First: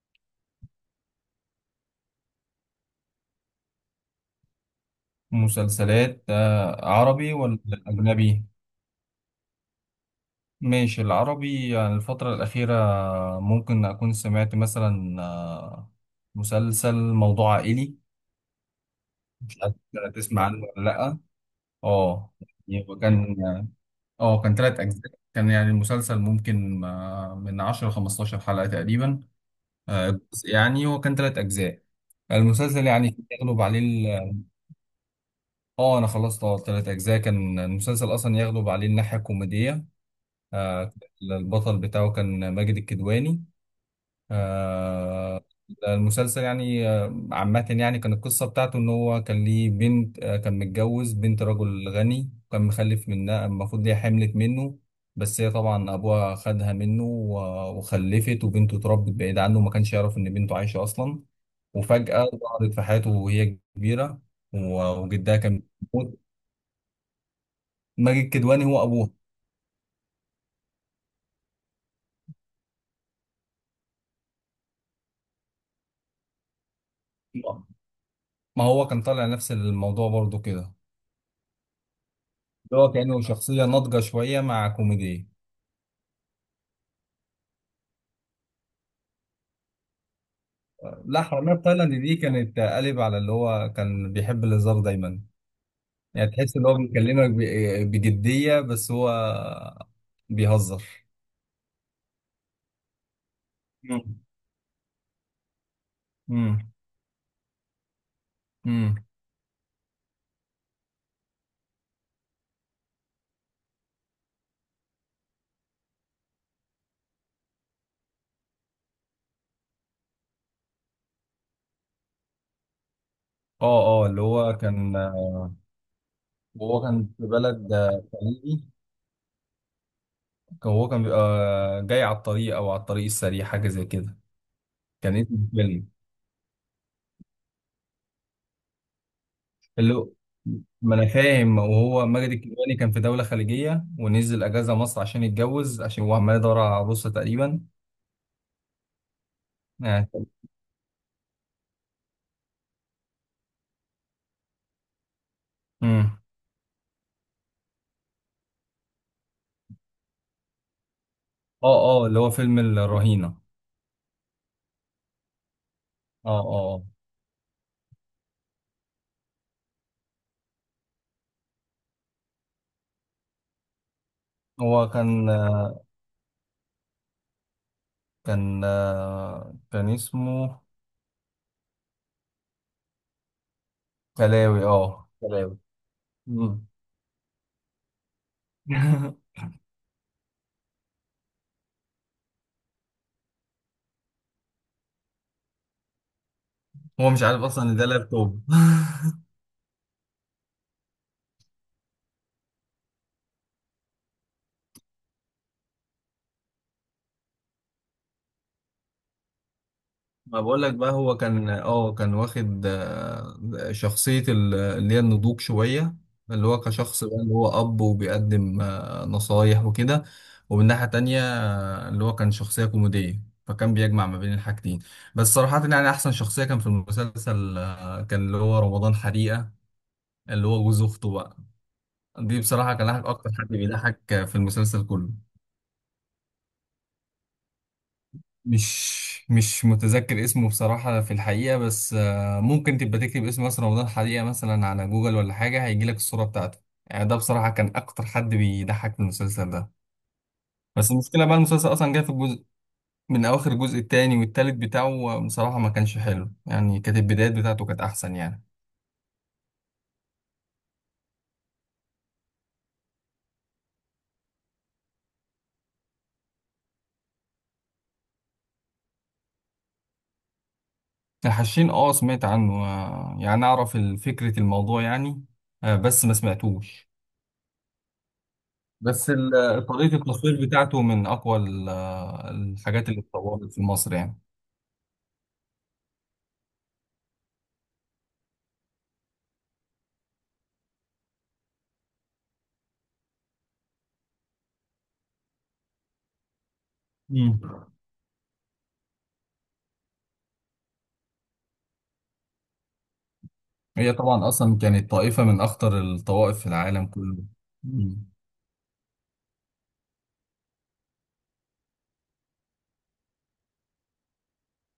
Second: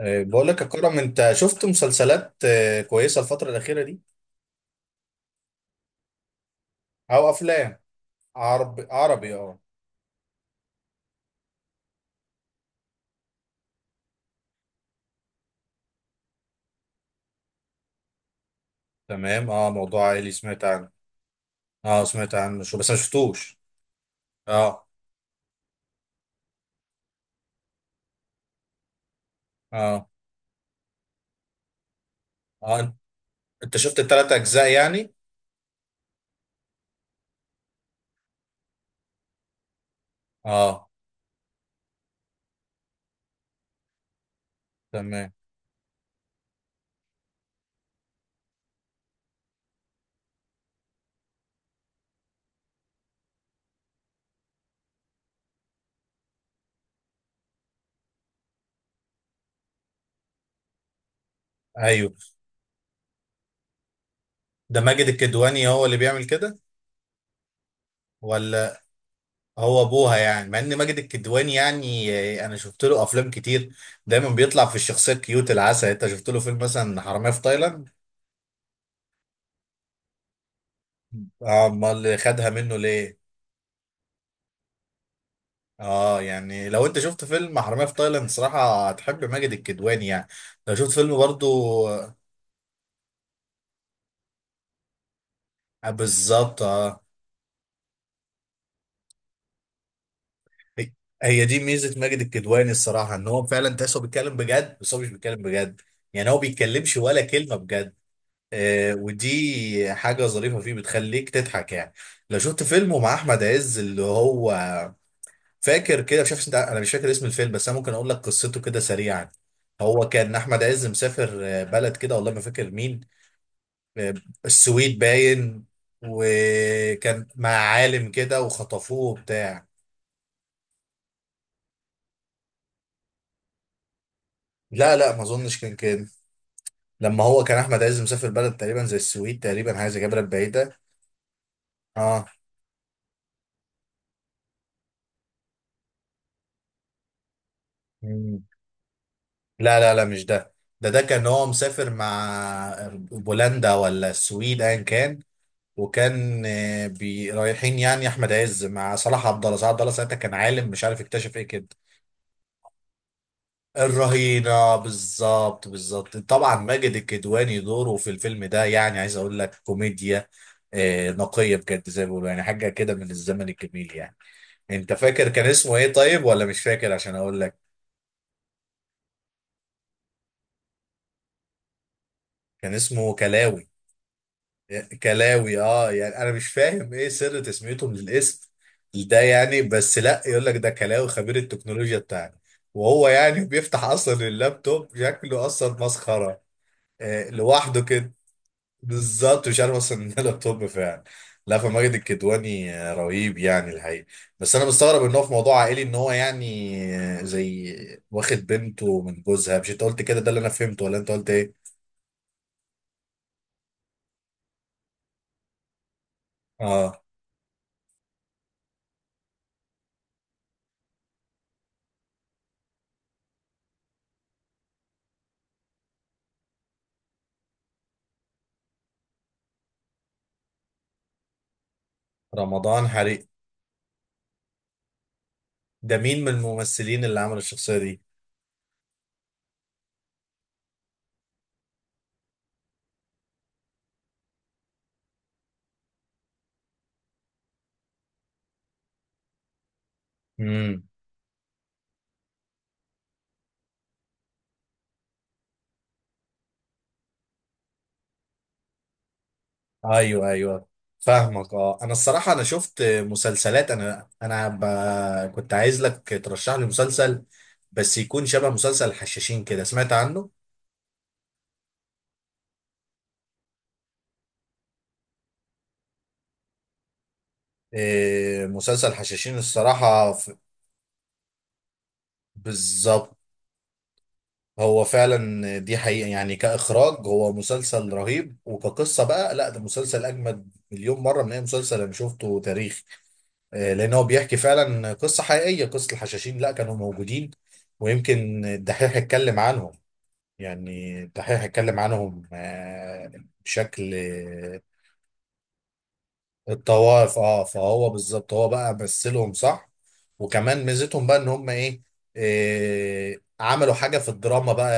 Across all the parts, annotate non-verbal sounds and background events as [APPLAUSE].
بقول لك يا كرم، انت شفت مسلسلات كويسه الفتره الاخيره دي مسلسلات او عربي ولا افلام؟ أجنبي؟ عربي عربي اه. ماشي، العربي يعني الفترة الأخيرة، ممكن أكون سمعت مثلا مسلسل موضوع عائلي. تمام مش اه، عارف، موضوع عائلي تسمع عنه سمعت ولا عنه. لأ؟ اه اه. سمعت عنه شو يعني بس ما هو كان شفتوش. اه كان تلات اه أجزاء، كان يعني المسلسل ممكن من 10 ل15 حلقة تقريبا. اه جزء يعني، هو كان تلات أجزاء. اه المسلسل انت يعني يغلب أنت عليه شفت الثلاث اجزاء يعني؟ أنا خلصت تلات أجزاء. كان المسلسل أصلا يغلب عليه الناحية الكوميدية. اه. آه، البطل بتاعه كان ماجد الكدواني. تمام. آه، المسلسل يعني عامة، يعني كان القصة بتاعته إن هو كان ليه بنت، كان متجوز بنت رجل غني، وكان مخلف منها، المفروض هي حملت منه. بس هي طبعا أبوها خدها منه وخلفت، وبنته اتربت بعيد عنه وما كانش يعرف إن بنته عايشة أصلا. ايوه. وفجأة ظهرت في حياته وهي كبيرة، ده ماجد وجدها كان الكدواني هو اللي بيموت. بيعمل كده ماجد الكدواني ولا... هو أبوها. هو ابوها يعني؟ مع ان ماجد الكدواني يعني انا شفت له افلام كتير، دايما بيطلع في الشخصيه الكيوت العسل. انت شفت له فيلم مثلا حراميه في تايلاند؟ ما هو كان طالع نفس الموضوع برضه كده، اه، امال خدها منه اللي هو ليه؟ كأنه شخصية ناضجة شوية مع كوميديا. اه يعني، لو انت شفت فيلم حرامية في تايلاند صراحة هتحب ماجد الكدواني يعني. لو شفت فيلم لا، حرامية في برضو تايلاند دي كانت قالب على اللي هو كان بيحب الهزار دايما. يعني تحس بالظبط ان هو اه. بيكلمك بجدية، بس هو هي بيهزر. هي دي ميزة ماجد الكدواني الصراحة، ان هو فعلا تحسه مم. بيتكلم بجد بس هو مش بيتكلم بجد. يعني هو مم. بيتكلمش ولا كلمة بجد. آه، مم. ودي حاجة ظريفة فيه بتخليك تضحك يعني. لو شفت فيلمه مع احمد عز اللي هو... فاكر كده، مش عارف انت، انا مش فاكر اسم الفيلم بس انا ممكن اقول لك قصته كده سريعا. هو كان احمد عز مسافر بلد كده، والله ما فاكر مين. اه اه، اللي هو كان، السويد باين. وهو كان في وكان مع بلد عالم كده خليجي. وخطفوه وبتاع. هو كان بيبقى جاي على الطريق او على الطريق السريع، حاجة زي كده. لا لا، كان ما اسم اظنش كان الفيلم كده. لما هو كان احمد عز مسافر بلد تقريبا زي السويد، تقريبا حاجه اللي زي هو- كده بلد بعيده. ما انا فاهم، وهو اه. ماجد الكدواني كان في دولة خليجية ونزل اجازة مصر عشان يتجوز، عشان هو عمال يدور على عروسة تقريبا مم. لا لا لا، يعني. مش ده. ده كان هو مسافر مع بولندا ولا السويد ايا كان. امم وكان بي رايحين، يعني احمد عز مع صلاح عبد الله. صلاح عبد الله ساعتها كان عالم، مش عارف اكتشف ايه كده. اه اه، اللي هو فيلم الرهينة. الرهينة، بالظبط بالظبط اه طبعا. اه آه. ماجد الكدواني دوره في الفيلم ده يعني عايز اقول لك كوميديا نقية بجد زي ما بيقولوا، يعني حاجة كده من الزمن الجميل يعني. هو انت كان فاكر كان اسمه ايه طيب ولا مش فاكر؟ عشان اقول لك، كان آه، كان اسمه كان اسمه كلاوي. كلاوي. اه كلاوي. كلاوي اه. يعني انا مش مم. فاهم ايه سر تسميتهم للاسم ده [LAUGHS] يعني. بس لا، يقول لك ده كلاوي خبير التكنولوجيا بتاعنا، وهو يعني بيفتح اصلا اللابتوب شكله اصلا مسخرة هو مش عارف اصلا ان لوحده ده كده. لابتوب. [LAUGHS] بالظبط، مش عارف اصلا ان ده لابتوب فعلا. لا، فماجد الكدواني رهيب يعني الحقيقه. بس انا مستغرب ان هو في موضوع عائلي، ان هو يعني زي واخد بنته من جوزها. مش انت قلت كده؟ ده اللي ما انا بقول لك فهمته، بقى، ولا انت هو قلت كان ايه؟ اه كان واخد شخصية اللي هي النضوج شوية، اللي هو اه. كشخص بقى، اللي هو أب وبيقدم نصايح وكده. ومن ناحية تانية اللي هو كان شخصية كوميدية، فكان بيجمع ما بين الحاجتين. بس صراحة يعني، أحسن شخصية كان في المسلسل كان اللي هو رمضان حريقة، اللي هو جوز أخته بقى. دي بصراحة رمضان كان حريق، أكتر حد بيضحك في المسلسل كله. ده مين من الممثلين اللي عمل الشخصيه دي؟ مش متذكر اسمه بصراحة في الحقيقة، بس ممكن تبقى تكتب اسم ياسر رمضان حقيقة مثلا على جوجل ولا حاجة، هيجيلك الصورة بتاعته. يعني ده بصراحة كان أكتر حد بيضحك في المسلسل ده. امم. بس المشكلة بقى، المسلسل أصلا جاي في الجزء من أواخر الجزء التاني والتالت بتاعه، بصراحة ما كانش حلو يعني، كانت البدايات بتاعته كانت أحسن يعني. ايوه ايوه فاهمك. اه، انا الصراحه انا شفت مسلسلات، انا ب... كنت عايز لك ترشح لي مسلسل، بس يكون شبه مسلسل الحشاشين كده. سمعت عنه؟ الحشين، أه سمعت عنه، يعني أعرف فكرة الموضوع يعني، بس ما سمعتوش. إيه، مسلسل بس حشاشين طريقة الصراحة التصوير بتاعته من أقوى الحاجات اللي بالظبط. اتطورت في مصر يعني. هو فعلا دي حقيقة، يعني كإخراج هو مسلسل رهيب، وكقصة بقى لا، ده مسلسل أجمد مليون مرة من أي مسلسل أنا شفته تاريخ. إيه، لأن هو بيحكي فعلا قصة حقيقية، قصة الحشاشين لا، كانوا موجودين. مم. ويمكن الدحيح اتكلم عنهم. يعني الدحيح اتكلم عنهم هي بشكل... طبعا أصلا كانت طائفة من أخطر الطوائف في العالم كله. الطوائف اه، فهو مم. بالظبط هو بقى مثلهم صح. وكمان ميزتهم بقى ان هم ايه، إيه عملوا حاجه في الدراما بقى.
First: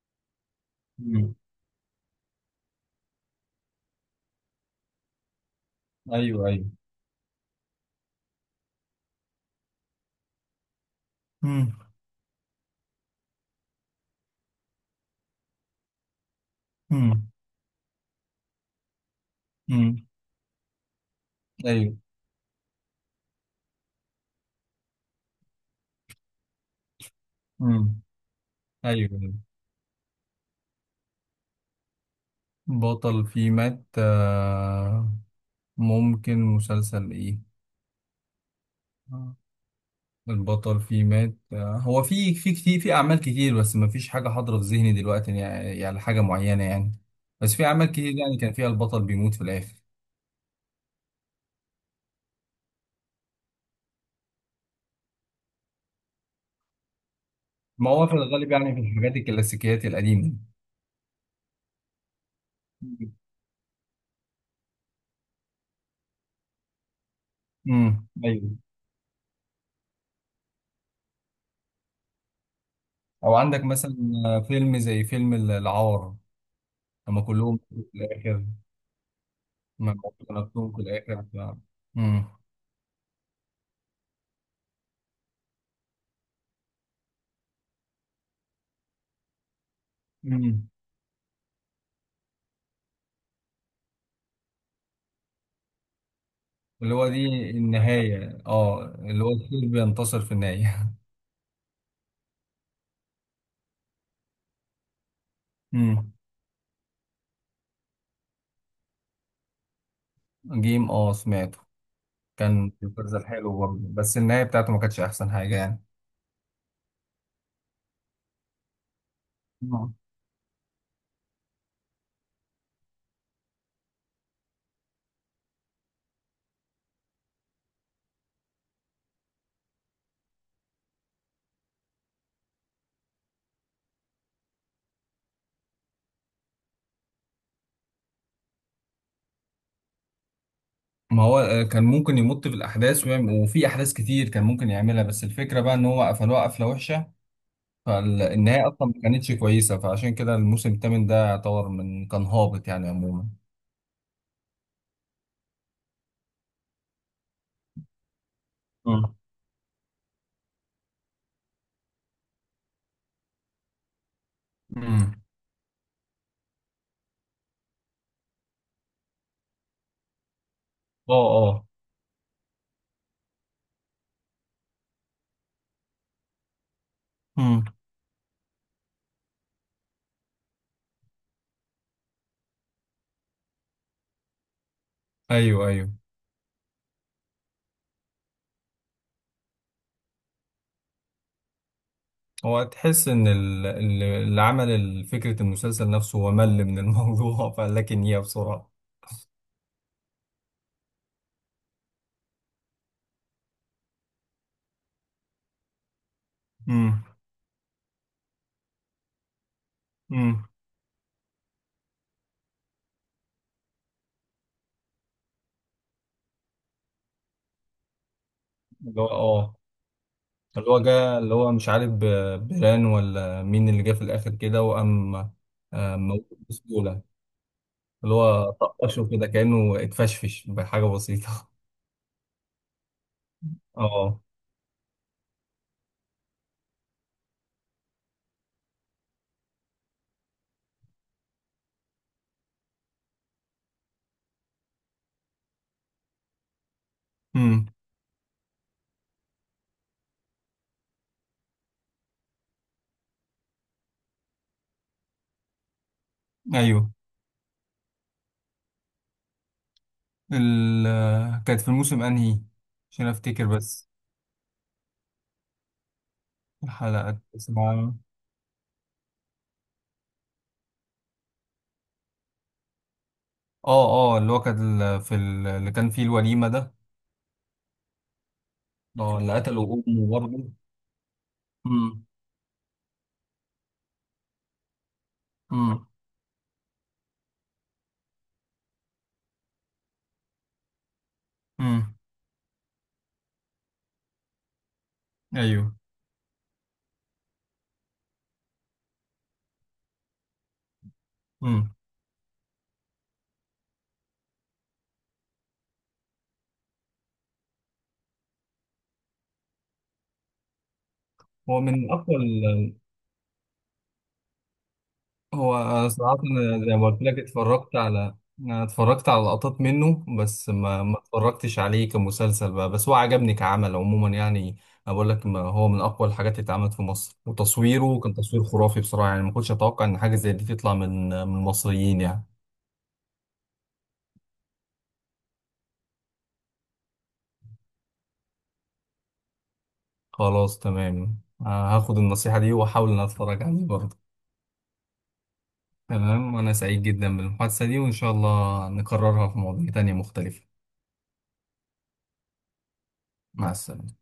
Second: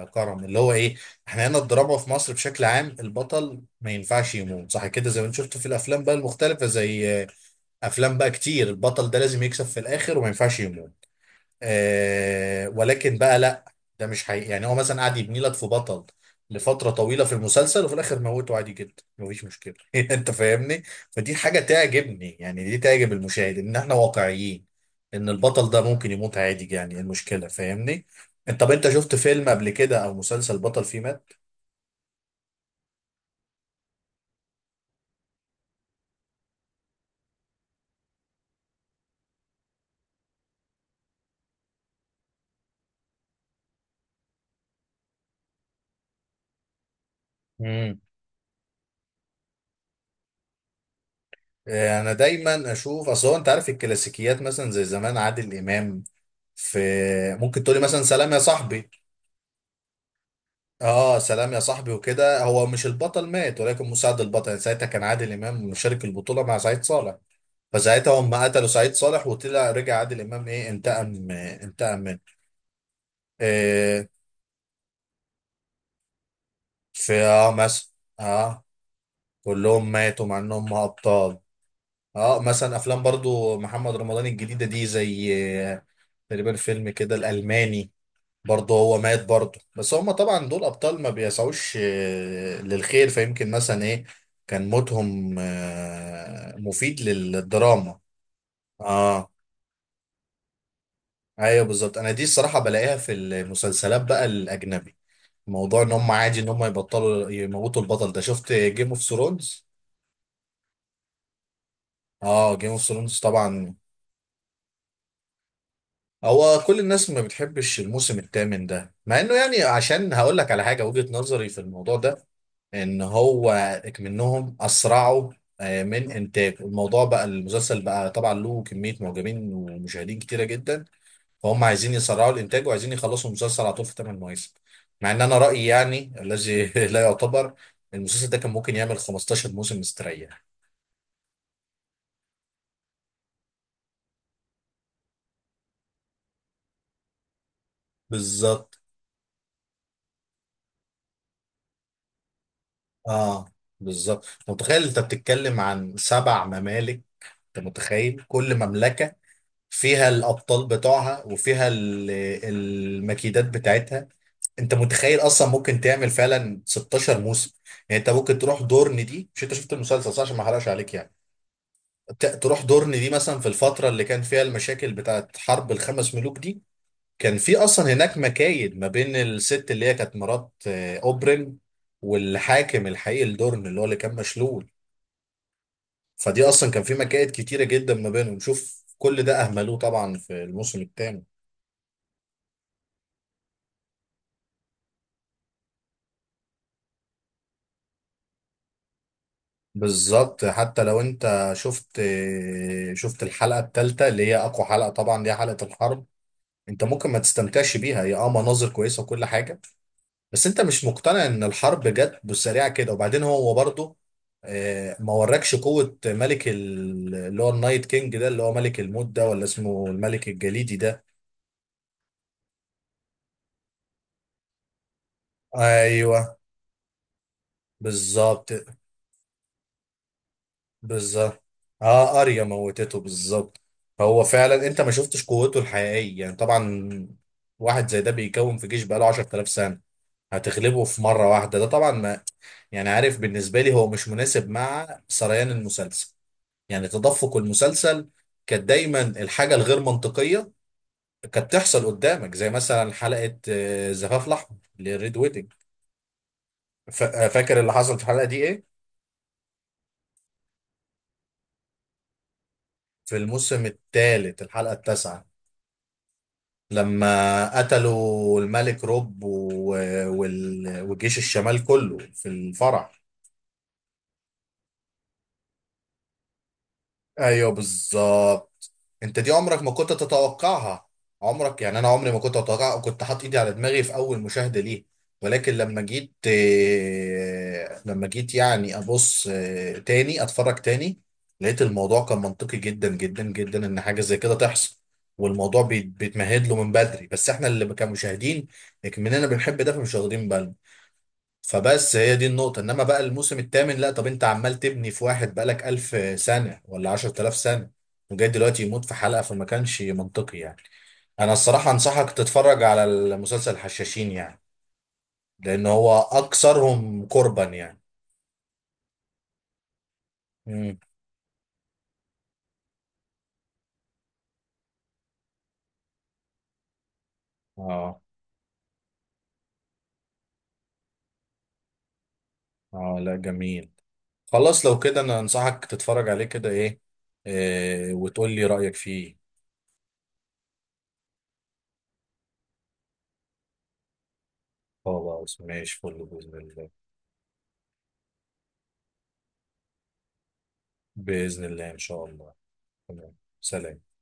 يا كرم اللي هو ايه، مم. احنا هنا الدراما في مصر بشكل عام البطل ما ينفعش يموت صح كده، زي ما انت شفت في الافلام بقى أيوه المختلفه أيوه. زي افلام بقى كتير، البطل ده لازم يكسب في الاخر وما ينفعش يموت. مم. آه ولكن بقى لا، ده مش حقيقي يعني. هو مثلا قاعد يبني لك في بطل لفترة طويلة مم. في المسلسل، وفي الآخر موته عادي جدا مفيش مشكلة [LAUGHS] مم. أنت فاهمني؟ فدي حاجة أيوه. تعجبني يعني، دي تعجب المشاهد إن إحنا واقعيين، إن البطل ده ممكن يموت عادي. يعني إيه المشكلة؟ مم. فاهمني؟ أنت طب أنت أيوه شفت أيوه. فيلم قبل كده أو مسلسل بطل فيه مات؟ بطل فيه مات، ممكن مسلسل إيه، البطل فيه مات هو في كتير، في اعمال كتير، بس ما فيش حاجه حاضره في ذهني دلوقتي يعني، حاجه معينه يعني. بس في اعمال مم. كتير يعني كان فيها البطل بيموت في الاخر. انا دايما اشوف، اصل هو انت عارف الكلاسيكيات مثلا زي زمان عادل امام في... ممكن تقولي ما مثلا هو في سلام يا الغالب يعني في صاحبي. الحاجات الكلاسيكيات القديمه. اه، سلام يا صاحبي وكده هو مش البطل مات، ولكن مساعد البطل. يعني ساعتها كان عادل امام مشارك البطوله مع سعيد صالح، فساعتها هم ايوه. قتلوا سعيد صالح، وطلع رجع عادل امام ايه انتقم انتقم منه. او عندك مثلا إيه. فيلم زي فيلم العار، في لما اه كلهم في مثلا... الاخر، اه كلهم لما ماتوا مع موتوا انهم نفسهم في الاخر. ابطال. امم اه مثلا افلام برضو محمد رمضان الجديده دي زي آه، تقريبا فيلم كده الالماني، برضه هو مات برضه، بس هما طبعا دول امم ابطال ما بيسعوش للخير، فيمكن مثلا ايه كان موتهم اللي مفيد هو دي للدراما. النهايه، اللي هو اه الخير بينتصر في النهايه. ايوه بالظبط، انا دي الصراحه بلاقيها في المسلسلات بقى الاجنبي، [LAUGHS] موضوع ان هم امم عادي ان هم يبطلوا يموتوا البطل ده. شفت جيم اوف ثرونز؟ جيم، سمعته. اه، جيم كان اوف ثرونز مسلسل حلو طبعا. برضه، بس النهاية بتاعته ما كانتش أحسن حاجة يعني. هو كل الناس ما بتحبش الموسم الثامن ده، مع انه يعني... آه. عشان هقول لك على حاجه، وجهه نظري في الموضوع ده ان هو منهم اسرعوا من انتاج الموضوع. بقى المسلسل بقى طبعا له كميه معجبين ومشاهدين كتيره جدا، فهم عايزين يسرعوا الانتاج وعايزين يخلصوا المسلسل على طول في 8 مواسم. مع ان انا رايي يعني الذي [LAUGHS] لا يعتبر، المسلسل ده كان ممكن يعمل 15 موسم مستريح. ما هو كان ممكن يمط في الأحداث ويعمل، وفي أحداث كتير كان ممكن يعملها، بس الفكرة بقى إن هو قفلوها قفلة وحشة. فالنهاية بالظبط أصلا ما كانتش كويسة، فعشان كده الموسم الثامن ده يعتبر من كان هابط يعني عموما. اه، بالظبط انت متخيل؟ انت بتتكلم عن سبع ممالك. انت متخيل كل آه. مملكة فيها الأبطال بتوعها وفيها المكيدات بتاعتها. انت امم متخيل اصلا ممكن تعمل فعلا 16 موسم. يعني انت ممكن تروح دورن دي، مش انت شفت المسلسل صح عشان ما احرقش عليك يعني. اه اه، تروح دورن دي مثلا في الفترة اللي كان فيها المشاكل بتاعت حرب الخمس ملوك دي. كان في امم اصلا هناك مكايد ما بين الست اللي هي كانت مرات اوبرين، والحاكم الحقيقي لدورن اللي هو اللي كان مشلول. ايوه ايوه. فدي اصلا كان في مكائد كتيره جدا ما بينهم. شوف كل ده اهملوه طبعا في الموسم الثاني. هو تحس ان اللي عمل فكره المسلسل نفسه، هو مل من الموضوع. [LAUGHS] فقال لك ان هي بسرعه. بالظبط. حتى لو انت شفت الحلقه الثالثه اللي هي اقوى حلقه طبعا، دي حلقه الحرب. انت امم ممكن ما تستمتعش بيها، هي اه مناظر كويسه وكل حاجه، امم بس انت مش مقتنع ان الحرب جت بالسريعه كده. وبعدين هو برضه ما وراكش قوه. ملك اللي هو النايت كينج ده، اللي هو ملك اللي الموت هو ده، ولا اه اسمه الملك اللي الجليدي هو ده. جه، اللي هو مش عارف بيران ولا مين اللي جه في الآخر كده، وقام ايوه موته بسهولة، اللي هو بالظبط طقشه كده كأنه اتفشفش بحاجة بالظبط بسيطة. اه، اريا موتته بالظبط. [LAUGHS] اه، هو فعلا انت ما شفتش قوته الحقيقيه يعني طبعا. واحد زي ده بيكون في جيش بقاله 10000 سنه، هتغلبه في مره واحده؟ ده طبعا ما... يعني عارف، بالنسبه لي هو مش مناسب مع سريان المسلسل، يعني تدفق امم المسلسل. كانت دايما الحاجه الغير منطقيه كانت تحصل قدامك، زي مثلا حلقه زفاف الاحمر للريد ويدنج. ايوه. فاكر اللي حصل في الحلقه دي ايه؟ ال... كانت في الموسم انهي، عشان في افتكر الموسم بس؟ الثالث الحلقه التاسعه الحلقة لما اسمها. قتلوا الملك روب وجيش الشمال كله في الفرح. اه اه، اللي هو كان في اللي كان فيه الوليمة ده. ايوه بالظبط. انت اه، دي اللي عمرك ما قتلوا كنت امه برضه. تتوقعها، عمرك. يعني انا امم عمري ما كنت اتوقع، كنت حاطط ايدي على دماغي في اول مشاهدة ليه. ولكن لما امم جيت يعني ابص تاني، اتفرج تاني، لقيت امم الموضوع كان منطقي جدا جدا جدا ان حاجة زي كده تحصل. والموضوع ايوه. بيتمهد له من بدري، بس احنا اللي كمشاهدين مننا بنحب ده فمش واخدين بالنا. امم. فبس هي دي النقطة. انما بقى الموسم الثامن لا، طب انت عمال تبني في واحد بقالك 1000 سنة ولا 10000 سنة، وجاي دلوقتي يموت في حلقة؟ فما كانش منطقي يعني. انا هو الصراحة من انصحك اقوى. تتفرج على المسلسل الحشاشين يعني، هو لان أنا هو صراحة، أنا زي ما قلت اكثرهم لك قربا اتفرجت يعني. على أنا اتفرجت على لقطات منه، بس امم. ما اتفرجتش عليه كمسلسل بقى، بس هو عجبني كعمل عموما يعني. أنا بقول لك ما هو من أقوى الحاجات اللي اتعملت في مصر، اه وتصويره كان تصوير خرافي بصراحة يعني، ما كنتش أتوقع إن حاجة زي دي تطلع من المصريين يعني. اه، لا جميل. خلاص لو كده، انا انصحك تتفرج عليه كده ايه، إيه وتقول لي رأيك فيه. خلاص تمام. هاخد النصيحة دي وأحاول إن أنا أتفرج عليه برضه. خلاص ماشي، فل تمام، بإذن وأنا الله. سعيد جدا بالمحادثة دي وإن شاء الله نكررها في مواضيع تانية مختلفة. بإذن الله إن شاء الله. تمام، مع سلام. السلامة.